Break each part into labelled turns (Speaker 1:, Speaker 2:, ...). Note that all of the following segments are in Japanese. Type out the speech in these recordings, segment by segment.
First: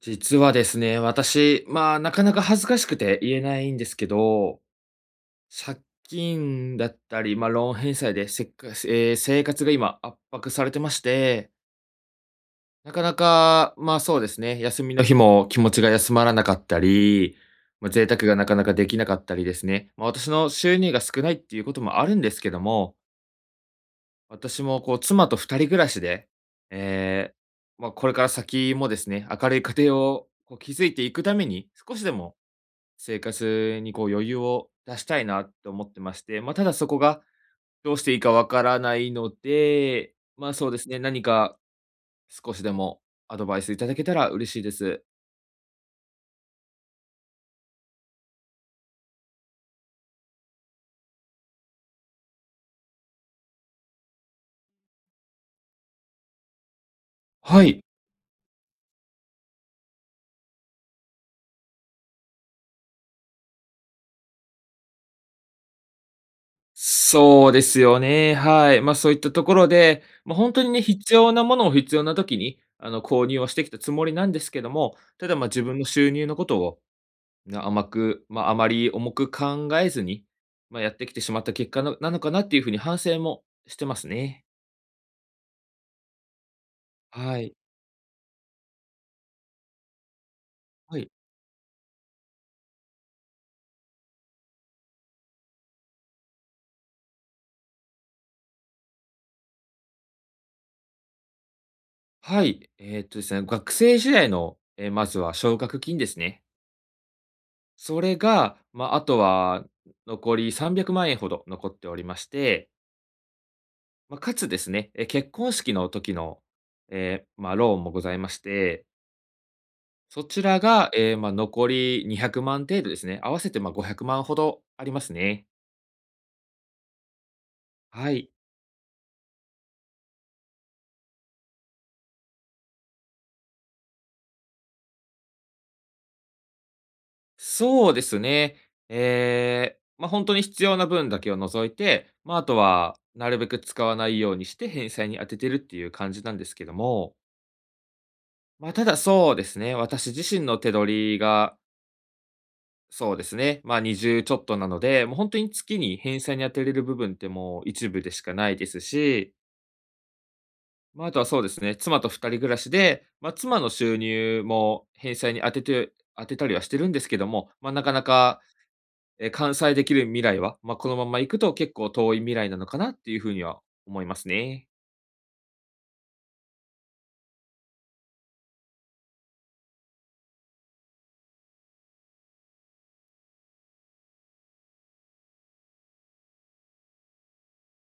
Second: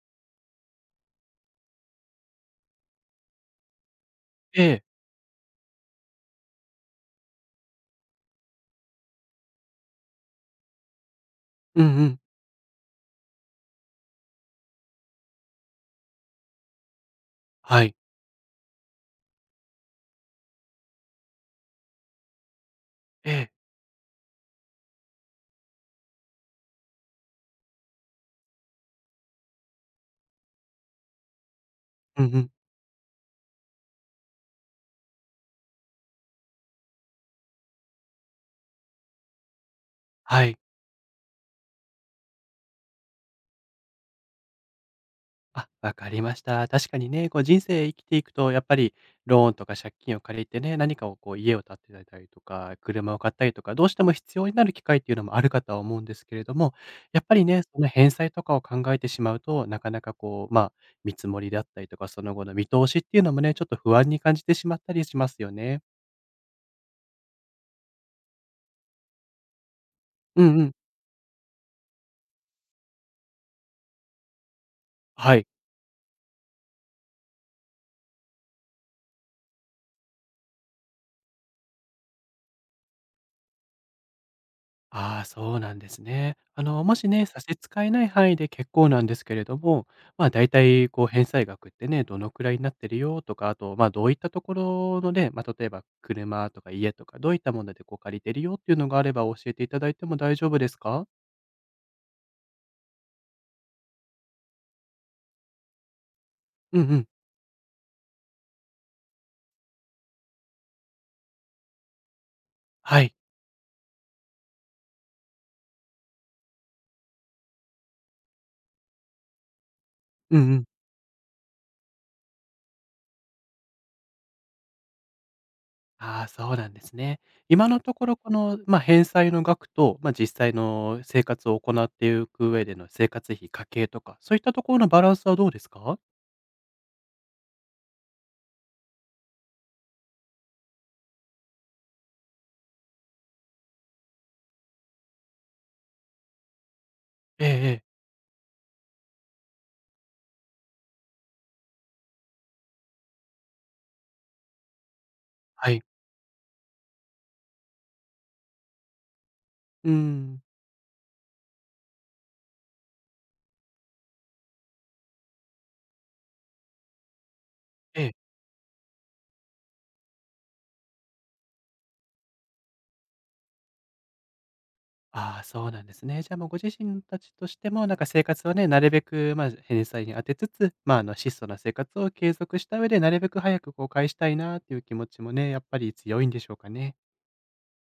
Speaker 1: 実はですね、私、まあ、なかなか恥ずかしくて言えないんですけど、
Speaker 2: ええ、
Speaker 1: 借金だったり、ま、ローン返済でせっかえー生活が今圧迫されてまして、
Speaker 2: うんうん、
Speaker 1: なかなか、ま、そうですね、休みの日も気持ちが休まらなかったり、
Speaker 2: は
Speaker 1: まあ、
Speaker 2: い。
Speaker 1: 贅沢がなかなかできなかったりですね。まあ、私の収入が少ないっていうこともあるんですけども、
Speaker 2: ええ、
Speaker 1: 私もこう妻と二人暮らしで、ええ、まあ、これから先もですね、明るい家庭をこう築いていくために、少しで
Speaker 2: うん
Speaker 1: も
Speaker 2: うん、
Speaker 1: 生活にこう余裕を出したいなって思ってまして、まあ、ただそこがどうしていいかわからないので、
Speaker 2: は
Speaker 1: ま、
Speaker 2: い。
Speaker 1: そうですね、何か少しでもアドバイスいただけたら嬉しいです。
Speaker 2: あ、わかりました。確かにね、こう人生生きていくと、やっぱりローンとか借金を借りてね、何かをこう家を建てたりとか、車を買ったりとか、どうしても必要になる機会っていうのもあるかとは思うんですけれども、やっぱり
Speaker 1: は
Speaker 2: ね、そ
Speaker 1: い。
Speaker 2: の返済とかを考えてしまうと、なかなかこう、まあ、見積もりだったりとか、その後の見通しっていうのもね、ちょっと不安に感じてしまったりしますよね。
Speaker 1: そうですよね、はい。ま、そういったところで、ま、
Speaker 2: う
Speaker 1: 本
Speaker 2: ん
Speaker 1: 当
Speaker 2: う
Speaker 1: に
Speaker 2: ん、
Speaker 1: ね、必要なものを必要な時に、購入をしてきたつもりなんですけども、ただ、
Speaker 2: は
Speaker 1: ま、
Speaker 2: い。
Speaker 1: 自分の収入のことを、甘く、ま、あまり重く考えずに、まあ、やってきてしまった結果のなのかなっていうふうに反省もしてますね。
Speaker 2: ああ、そうなんですね。あの、もしね、
Speaker 1: は
Speaker 2: 差し
Speaker 1: い。
Speaker 2: 支えない範囲で結構なんですけれども、まあ、だいたい
Speaker 1: は
Speaker 2: こう
Speaker 1: い。
Speaker 2: 返済額ってね、どのくらいになってるよとか、あと、ま、あどういったところのね、ま、あ例えば車とか家とか、どういったものでこう借りてるよっていうのがあれば教えていただいても大丈夫ですか？
Speaker 1: はい。ですね、学生時代の、まずは奨学金ですね。
Speaker 2: うんうん。
Speaker 1: それが、まあ、あとは残り300万円ほど残っておりまして、
Speaker 2: はい。
Speaker 1: まあ、かつですね、結婚式の時の、ええ、まあ、ローンもございまして、そ
Speaker 2: う
Speaker 1: ち
Speaker 2: んう
Speaker 1: ら
Speaker 2: ん。
Speaker 1: が、ええ、まあ、残り200万程度ですね。合わせて、ま、500万ほどありますね。
Speaker 2: ああ、そうなんですね。今のとこ
Speaker 1: は
Speaker 2: ろ
Speaker 1: い。
Speaker 2: この、まあ、返済の額と、ま、あ実際の生活を行っていく上での生活費、家計とか、そういったところのバランスはどうですか？
Speaker 1: そうですね。ええ、ま、本当に必要な分だけを除いて、ま、あとはなるべく使わないようにして返済に当ててるっていう感じなんですけども、
Speaker 2: ええええ。
Speaker 1: ま、ただそうですね、私自身の手取りが、そうですね、ま、20ちょっとなので、もう本当に
Speaker 2: は
Speaker 1: 月
Speaker 2: い。
Speaker 1: に返済に当てれる部分ってもう一部でしかないですし、
Speaker 2: うん。
Speaker 1: ま、あとはそうですね、妻と二人暮らしで、ま、妻の収入も返済に当てたりはしてるんですけども、ま、なかな
Speaker 2: ええ。
Speaker 1: か完済できる未来は、まあ、このまま行くと結構遠い未来なのかなっていうふうには思いますね。
Speaker 2: ああ、そうなんですね。じゃあ、もうご自身たちとしても、なんか生活はね、なるべく、まあ、返済に当てつつ、まあ、あの、質素な生活を継続した上で、なるべく早くこう返したいなっていう気持ちもね、やっぱり強いんでしょうかね。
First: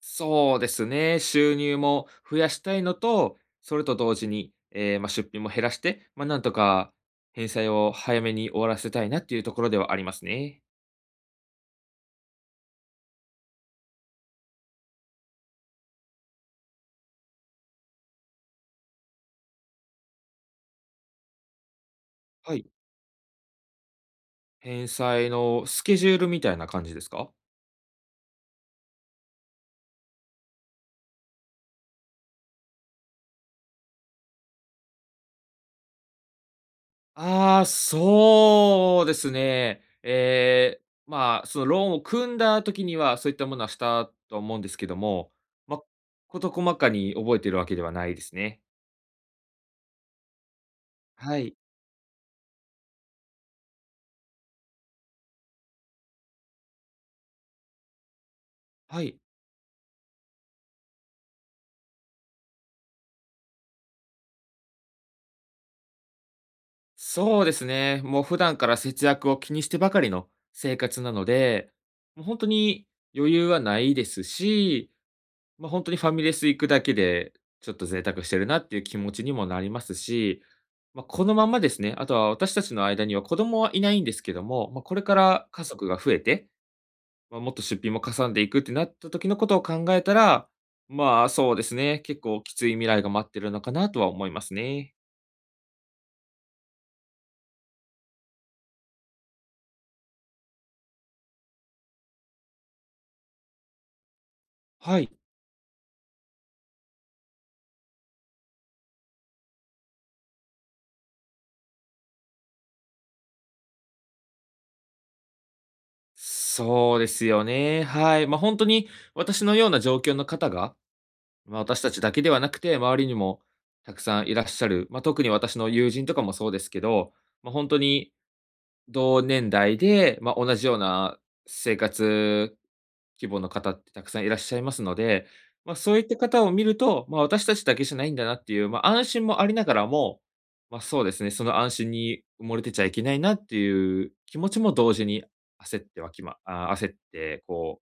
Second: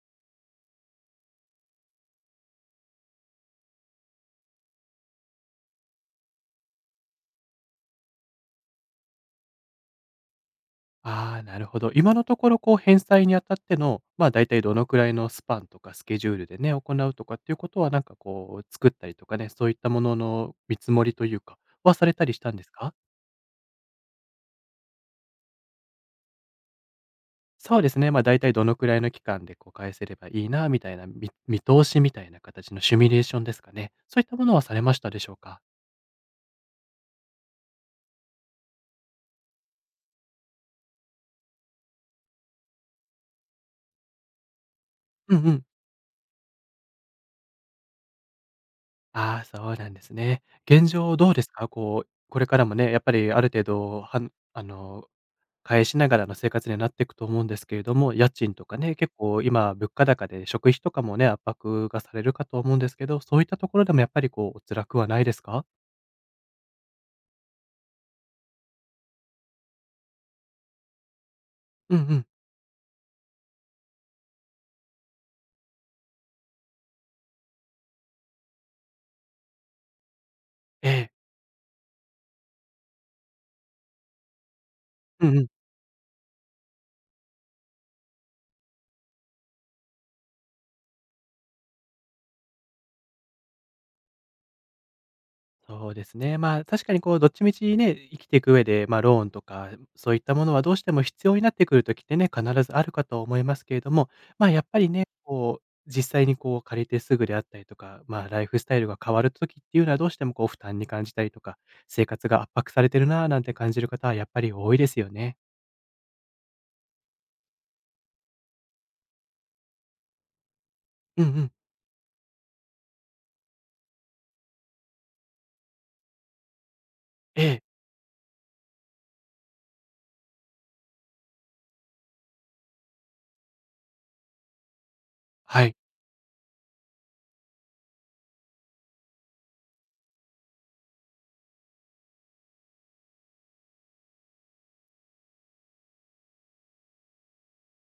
Speaker 1: そうですね、収入も増やしたいのと、それと同時に、ええ、まあ、出費も減らして、まあ、なんとか返済を早めに終わらせたいなっていうところではありますね。
Speaker 2: ああ、なるほど。今のところこう返済にあたっての、まあ、大体どのくらいのスパンとかスケジュールでね、行うとかっていうことは、なんかこう作ったりとかね、そういったものの見積もりというかはされたりした
Speaker 1: は
Speaker 2: んで
Speaker 1: い。
Speaker 2: すか？
Speaker 1: 返済のスケジュールみたいな感じですか？
Speaker 2: そうですね、ま、あ大体どのくらいの期間でこう返せればいいなみたいな、見通しみたいな形のシミュレーションですかね。そういったものはされましたでしょうか？
Speaker 1: ああ、そうですね。ええ、まあ、そのローンを組んだ時には、そういったものはしたと思うんですけども、
Speaker 2: うんうん。
Speaker 1: まあ、事細かに覚えてるわけではないですね。
Speaker 2: ああ、そうなんですね。現状どう
Speaker 1: は
Speaker 2: です
Speaker 1: い。
Speaker 2: か？こう、これからもね、やっぱりある程度、あの、返しながらの生活になっていくと思うんですけれども、家賃とかね、
Speaker 1: は
Speaker 2: 結
Speaker 1: い。
Speaker 2: 構今物価高で食費とかもね、圧迫がされるかと思うんですけど、そういったところでもやっぱりこうお辛くはないですか？
Speaker 1: そうですね。もう普段から節約を気にしてばかりの生活なので、
Speaker 2: うんう
Speaker 1: もう
Speaker 2: ん。
Speaker 1: 本当に余裕はないですし、ま、本当にファミレス行くだけで、ちょっと贅沢してるなっていう気持ちにもなりますし、
Speaker 2: え
Speaker 1: まあ、
Speaker 2: え。
Speaker 1: このままですね、あとは私たちの間には子供はいないんですけども、まあ、これか
Speaker 2: うんう
Speaker 1: ら
Speaker 2: ん。
Speaker 1: 家族が増えて、まあ、もっと出費もかさんでいくってなった時のことを考えたら、まあ、そうですね、結構きつい未来が待ってるのかなとは思いますね。
Speaker 2: そうですね。まあ、確かにこう、どっちみちね、生きていく上で、まあ、ローンとか、そういったものはどうしても必要になってくる時ってね、必ずあるかと思いますけれども、まあ、やっぱり
Speaker 1: は
Speaker 2: ね、
Speaker 1: い。
Speaker 2: こう、実際にこう、借りてすぐであったりとか、まあ、ライフスタイルが変わる時っていうのは、どうしてもこう、負担に感じたりとか、生活が圧迫されてるなあなんて感じる方は、やっぱり多いですよね。
Speaker 1: そうですよね。はい。ま、本当に私のような状況の方が、
Speaker 2: うんうん。
Speaker 1: まあ、私たちだけではなくて、周りにもたくさんいらっしゃる、まあ、特に私の友人とかもそうですけど、
Speaker 2: え
Speaker 1: ま、
Speaker 2: え。
Speaker 1: 本当に同年代で、まあ、同じような生活規模の方ってたくさんいらっしゃいますので、
Speaker 2: は
Speaker 1: まあ、
Speaker 2: い。
Speaker 1: そういった方を見ると、まあ、私たちだけじゃないんだなっていう、まあ、安心もありながらも、まあ、そうですね、その安心に埋もれてちゃいけないなっていう気持ちも同時に焦ってはきまあ、焦ってこう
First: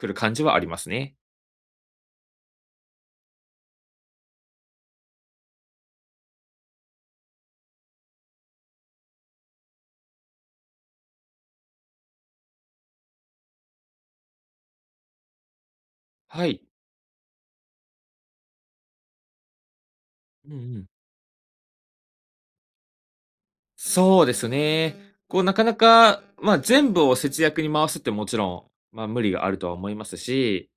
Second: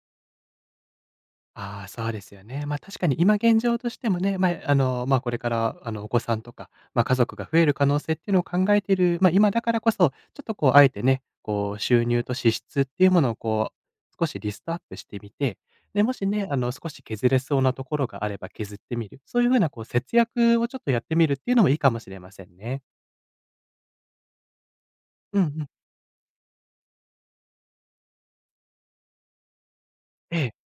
Speaker 1: 来る感じはありますね。
Speaker 2: ああ、そうですよね。ま、確かに今現状としてもね、まあ、あの、ま、これから、あの、お子さんとか、ま、家族が増える可能性っていうのを考えている、ま、今だからこそ、ちょっとこう、あえてね、こう、収入と支出っていうものをこう、少しリストアップしてみて、で、もし
Speaker 1: は
Speaker 2: ね、あ
Speaker 1: い。
Speaker 2: の、少し削れそうなところがあれば削ってみる、そういう風なこう、節
Speaker 1: うん
Speaker 2: 約をち
Speaker 1: う
Speaker 2: ょっ
Speaker 1: ん。
Speaker 2: とやってみるっていうのもいいかもしれませんね。
Speaker 1: そうですね。こ
Speaker 2: うん
Speaker 1: う、
Speaker 2: う
Speaker 1: なか
Speaker 2: ん。
Speaker 1: なか、まあ、全部を節約に回すってもちろん、まあ、無理があるとは思います
Speaker 2: ええ、
Speaker 1: し、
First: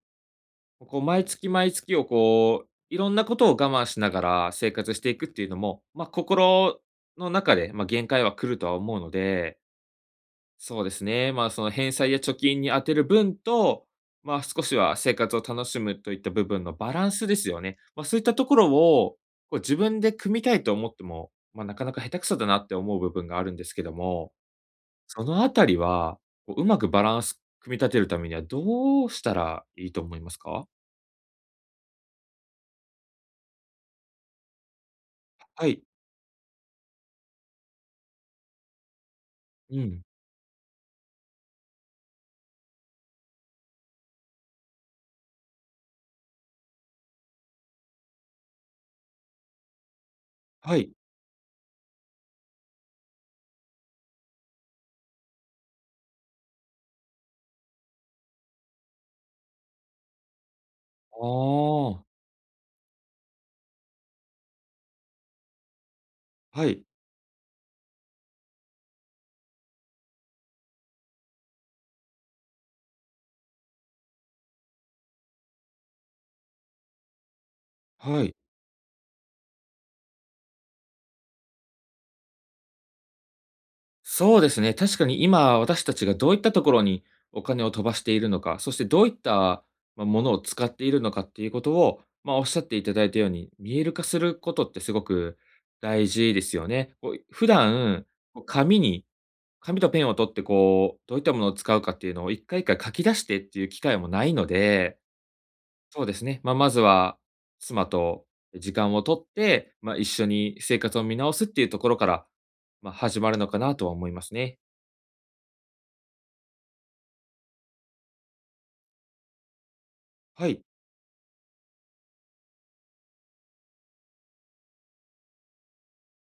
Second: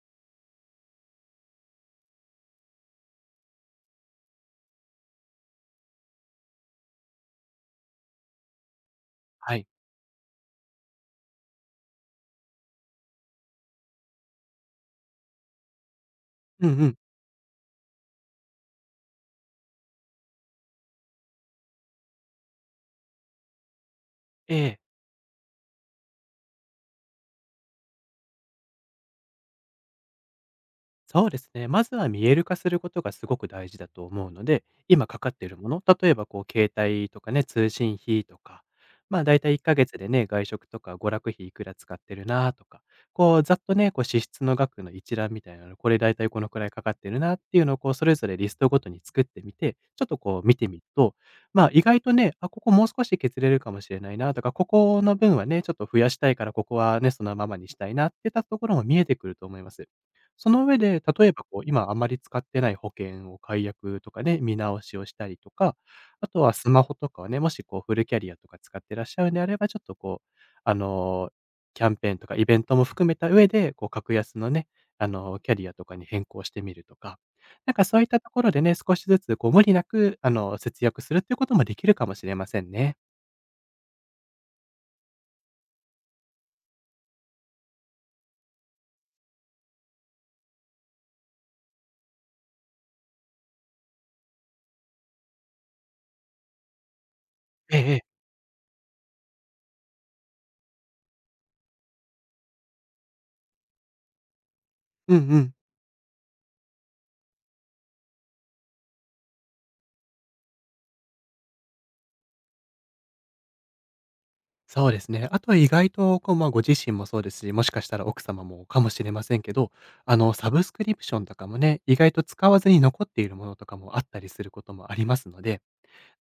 Speaker 1: こう、毎月毎月をこう、いろんなことを我慢しながら生活していくっていうのも、まあ、心の中で、まあ、限界は来るとは思うの
Speaker 2: は
Speaker 1: で、
Speaker 2: い。
Speaker 1: そうですね。まあ、その返済や貯金に充てる分と、まあ、少しは生活を楽しむといった部分
Speaker 2: う
Speaker 1: の
Speaker 2: んう
Speaker 1: バ
Speaker 2: ん。
Speaker 1: ランスですよね。まあ、そういったところを、こう自分で組みたいと思っても、まあ、なかなか下手くそだなって思う部分があるんですけども、
Speaker 2: ええ。
Speaker 1: そのあたりは、こううまくバランス組み立てるためにはどうしたらいいと思いますか？
Speaker 2: そうですね。まずは見える化することがすごく大事だと思うので、今かかっている
Speaker 1: は
Speaker 2: も
Speaker 1: い。
Speaker 2: の、例えばこう携帯とかね、通信費とか、まあ大体1
Speaker 1: う
Speaker 2: ヶ月
Speaker 1: ん。
Speaker 2: でね、外食とか娯楽費いくら使ってるなとか、こうざっとね、こう支出の額の一覧みたいなの、これ大体このくらいかかってるなっていうのをこうそれぞれリストごとに作ってみて、ちょっとこう見て
Speaker 1: は
Speaker 2: みる
Speaker 1: い。
Speaker 2: と、まあ意外とね、あ、ここもう少し削れるかもしれないなとか、ここの分はね、ちょっと増やしたいからここはね、そのままにしたいなってたところも見えてくると思います。その上で、
Speaker 1: あ
Speaker 2: 例えばこう、今あま
Speaker 1: あ。
Speaker 2: り使ってない保険を解約とかね、見直しをしたりとか、あとは
Speaker 1: は
Speaker 2: ス
Speaker 1: い。
Speaker 2: マホとかをね、もしこうフルキャリアとか使ってらっしゃるんであれば、ちょっとこう、あの、キャンペーンとかイベントも含めた上で、こう、格安のね、あの、キャリアとかに変更してみるとか、なんかそういった
Speaker 1: は
Speaker 2: と
Speaker 1: い。
Speaker 2: ころでね、少しずつこう無理なく、あの、節約するっていうこともできるかもしれませんね。
Speaker 1: そうですね。確かに今、私たちがどういったところにお金を飛ばしているのか、そしてどういった、まあ、ものを使っているのかっていうことを、まあ、おっしゃっていただいたように、見える化することってすごく大事ですよね。こう、普
Speaker 2: えええ
Speaker 1: 段、
Speaker 2: え。
Speaker 1: こう紙とペンを取ってこう、どういったものを使うかっていうのを一回一回書き出してっていう機会もないので、
Speaker 2: うんうん。
Speaker 1: そうですね、まあ、まずは妻と時間を取って、まあ、一緒に生活を見直すっていうところから、まあ、始まるのかなとは思いますね。
Speaker 2: そうですね。あとは意外と、こう、まあ、ご自身もそうですし、もしかしたら奥様もかもしれませんけど、あの、
Speaker 1: は
Speaker 2: サ
Speaker 1: い。
Speaker 2: ブスクリプションとかもね、意外と使わずに残っているものとかもあったりすることもありますので、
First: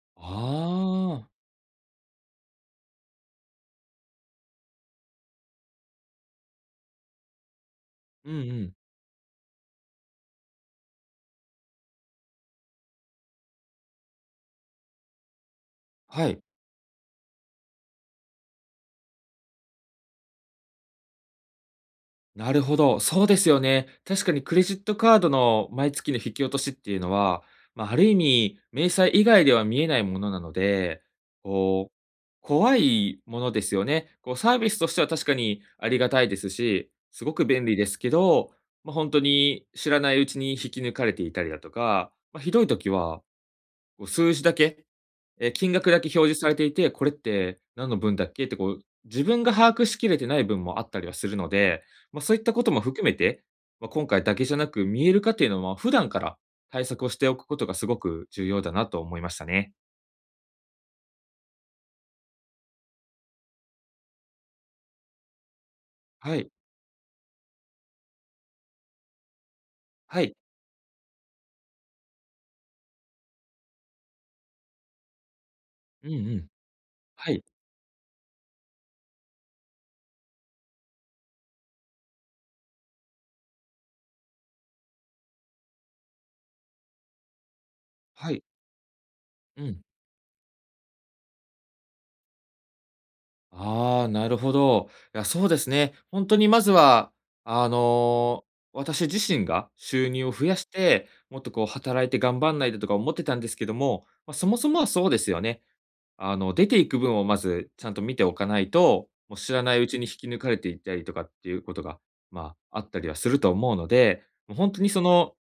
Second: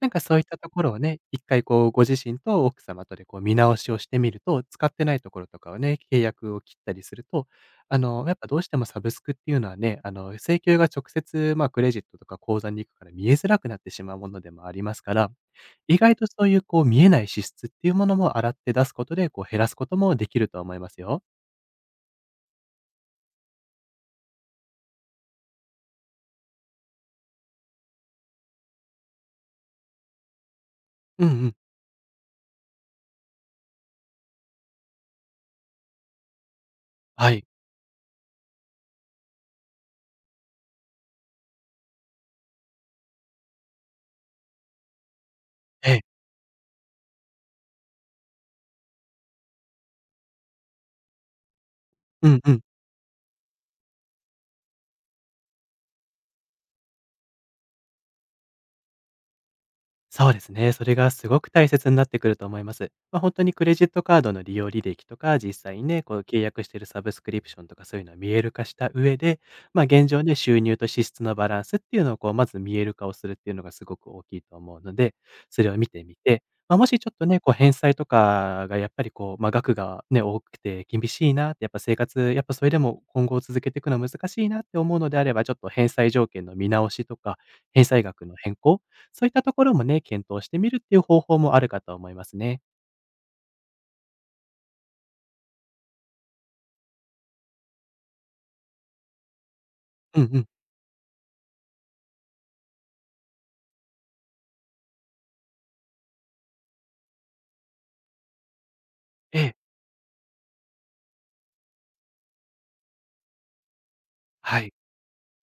Speaker 2: なんか
Speaker 1: あ
Speaker 2: そういったところをね、
Speaker 1: あ、
Speaker 2: 一回こうご自身と奥様とでこう見直しをしてみると、使ってないところとかをね、契約を切ったりすると、あの、
Speaker 1: う
Speaker 2: や
Speaker 1: ん
Speaker 2: っ
Speaker 1: う
Speaker 2: ぱどうし
Speaker 1: ん。
Speaker 2: てもサブスクっていうのはね、あの、請求が直接、まあ、クレジットとか口座に行くから見えづらくなってしまうものでもありますから、意外
Speaker 1: は
Speaker 2: と
Speaker 1: い。
Speaker 2: そういうこう見えない支出っていうものも洗って出すことで、こう減らすこともできると思いますよ。
Speaker 1: なるほど。そうですよね。確かにクレジットカードの毎月の引き落としっていうのは、まあ、ある意味、明細以外では見えないものなので、
Speaker 2: うんうん。
Speaker 1: こう、怖いものですよね。こうサービスとしては確かにありがたいですし、す
Speaker 2: は
Speaker 1: ごく
Speaker 2: い。
Speaker 1: 便利ですけど、ま、本当に知らないうちに引き抜かれていたりだとか、まあ、ひどい時は、こう数字だけ、金
Speaker 2: え
Speaker 1: 額だけ
Speaker 2: え。
Speaker 1: 表示されていて、これって何の分だっけってこう、自分が把握しきれてない分もあったりはするので、まあ、
Speaker 2: う
Speaker 1: そうい
Speaker 2: ん
Speaker 1: っ
Speaker 2: う
Speaker 1: た
Speaker 2: ん。
Speaker 1: ことも含めて、まあ、今回だけじゃなく、見える化っていうのは普段から対策をしておくことがすごく重要だなと思いましたね。
Speaker 2: そうですね。それがすごく大切になってくると思います。まあ、本当にクレジットカードの利用履歴とか、実際にね、こう
Speaker 1: は
Speaker 2: 契
Speaker 1: い。
Speaker 2: 約しているサブスクリプションとかそういうのは見える化した上で、まあ、現
Speaker 1: は
Speaker 2: 状ね、
Speaker 1: い。
Speaker 2: 収入と支出のバランスっていうのをこう、まず見える化をするっていうのがすごく大きいと思うので、それを見て
Speaker 1: うん
Speaker 2: み
Speaker 1: う
Speaker 2: て、
Speaker 1: ん。
Speaker 2: まあ、もしちょっと
Speaker 1: は
Speaker 2: ね、
Speaker 1: い。
Speaker 2: こう返済とかがやっぱりこう、まあ、額がね、多くて厳しいなって、やっぱ生活、やっぱそれでも今後続けていくのは難しいなって思うのであれば、ちょっと返済条件の見直しとか、返済額
Speaker 1: は
Speaker 2: の
Speaker 1: い。
Speaker 2: 変更そういったと
Speaker 1: う
Speaker 2: ころ
Speaker 1: ん。
Speaker 2: もね、検討してみるっていう方法もあるかと思いますね。
Speaker 1: ああ、なるほど。いや、そうですね。本当にまずは、あの、私自身が収
Speaker 2: うん
Speaker 1: 入を
Speaker 2: う
Speaker 1: 増
Speaker 2: ん。
Speaker 1: やして、もっとこう働いて頑張んないととか思ってたんですけども、まあ、そもそもはそうですよね。出ていく分をまずちゃんと見ておかないと、もう
Speaker 2: え
Speaker 1: 知
Speaker 2: え、
Speaker 1: らないうちに引き抜かれていったりとかっていうことが、まあ、あったりはすると思うので、もう
Speaker 2: は
Speaker 1: 本
Speaker 2: い。
Speaker 1: 当にその、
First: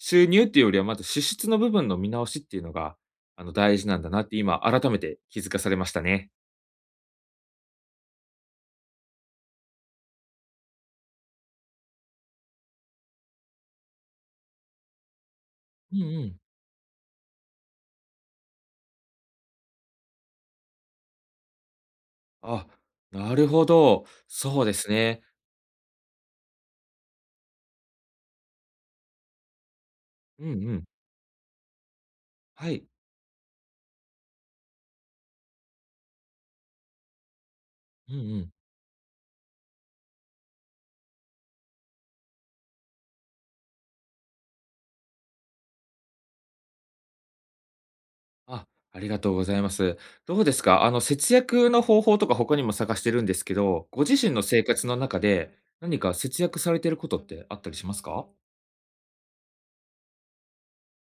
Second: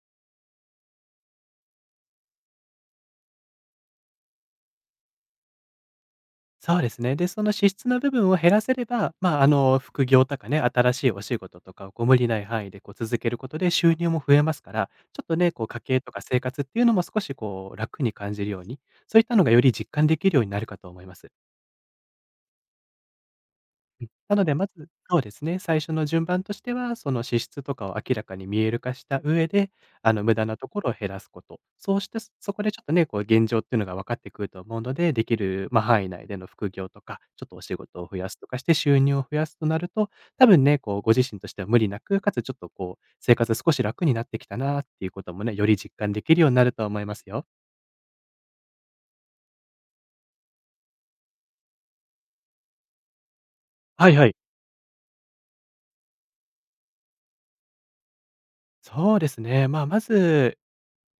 Speaker 1: 収入っていうよりはまず支出の部分の見直しっていうのが、大事なんだなって今改めて気づかされましたね。
Speaker 2: そうですね。で、その支出の部分を減らせれば、まあ、あの、副業とかね、新しいお仕事とかをご無理ない範囲でこう続けることで収入も増えますから、ちょっとね、こう家
Speaker 1: うん
Speaker 2: 計
Speaker 1: う
Speaker 2: とか
Speaker 1: ん。
Speaker 2: 生活っていうのも少しこう楽に感じるように、そういったのがより実感できるようになるかと思います。
Speaker 1: あ、なるほ
Speaker 2: う
Speaker 1: ど。
Speaker 2: ん、なので
Speaker 1: そう
Speaker 2: ま
Speaker 1: です
Speaker 2: ずそ
Speaker 1: ね。
Speaker 2: うですね、最初の順番としては、その支出とかを明らかに見える化した上で、あの無
Speaker 1: う
Speaker 2: 駄
Speaker 1: ん
Speaker 2: なと
Speaker 1: う
Speaker 2: こ
Speaker 1: ん。
Speaker 2: ろを減らすこと。そうして、そこ
Speaker 1: は
Speaker 2: でちょ
Speaker 1: い。
Speaker 2: っとね、こう現状っていうのが分かってくると思うので、できる、まあ、範囲内での副業とか、ちょっとお仕事を
Speaker 1: うん
Speaker 2: 増や
Speaker 1: う
Speaker 2: すと
Speaker 1: ん。
Speaker 2: かして収入を増やすとなると、多分ね、こうご自身としては無理なく、かつちょっとこう生活少し楽になってきたなっていうこともね、より実感できるようになると思いますよ。
Speaker 1: あ、ありがとうございます。どうですか？節約の方法とか他にも探してるんですけど、ご
Speaker 2: は
Speaker 1: 自
Speaker 2: いは
Speaker 1: 身
Speaker 2: い。
Speaker 1: の生活の中で、何か節約されてることってあったりしますか？
Speaker 2: そうですね。まあ、まず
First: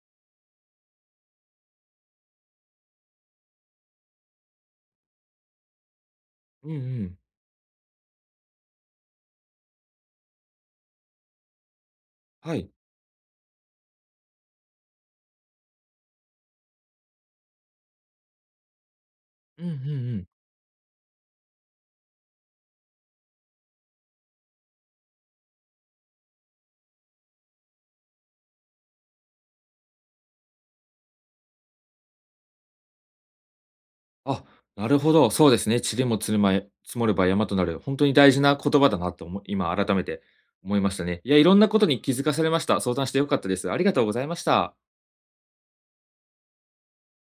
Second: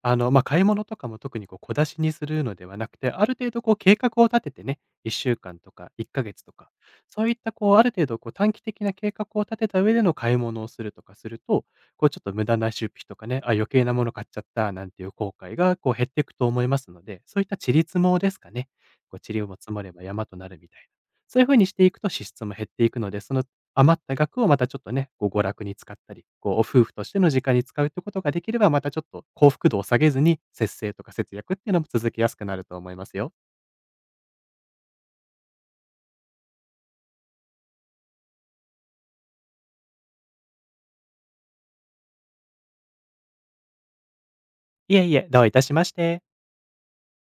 Speaker 2: あの、まあ、買い物とかも特にこう小出しにするのではなくて、ある程度こう計画を立ててね、1週間とか1ヶ月と
Speaker 1: う
Speaker 2: か、
Speaker 1: んうん。
Speaker 2: そういったこうある程度こう短期的な計画を立てた上での買い物をするとかすると、こうちょっと無
Speaker 1: は
Speaker 2: 駄
Speaker 1: い。
Speaker 2: な出費とかね、あ、余計なもの買っちゃったなんていう後悔がこう減っていくと思いますので、そういった塵積もですかね、こう塵も
Speaker 1: うんう
Speaker 2: 積
Speaker 1: んう
Speaker 2: もれば山
Speaker 1: ん。
Speaker 2: となるみたいな。そういう風にしていくと支出も減っていくので、その余った額をまたちょっとね、こう娯楽に使ったり、こうお夫婦としての時間に使うってことができれば、またちょっと幸福度を下げずに、節制とか節約っていうのも続けやすくなると思いますよ。
Speaker 1: あ、なるほど。そうですね。塵も積るまえ積もれば山となる。本当に大事な言葉だなと今改めて思いましたね。いや、いろんなことに気づかされました。相談して良かったです。ありがとうございました。
Speaker 2: いえいえ、どういたしまして。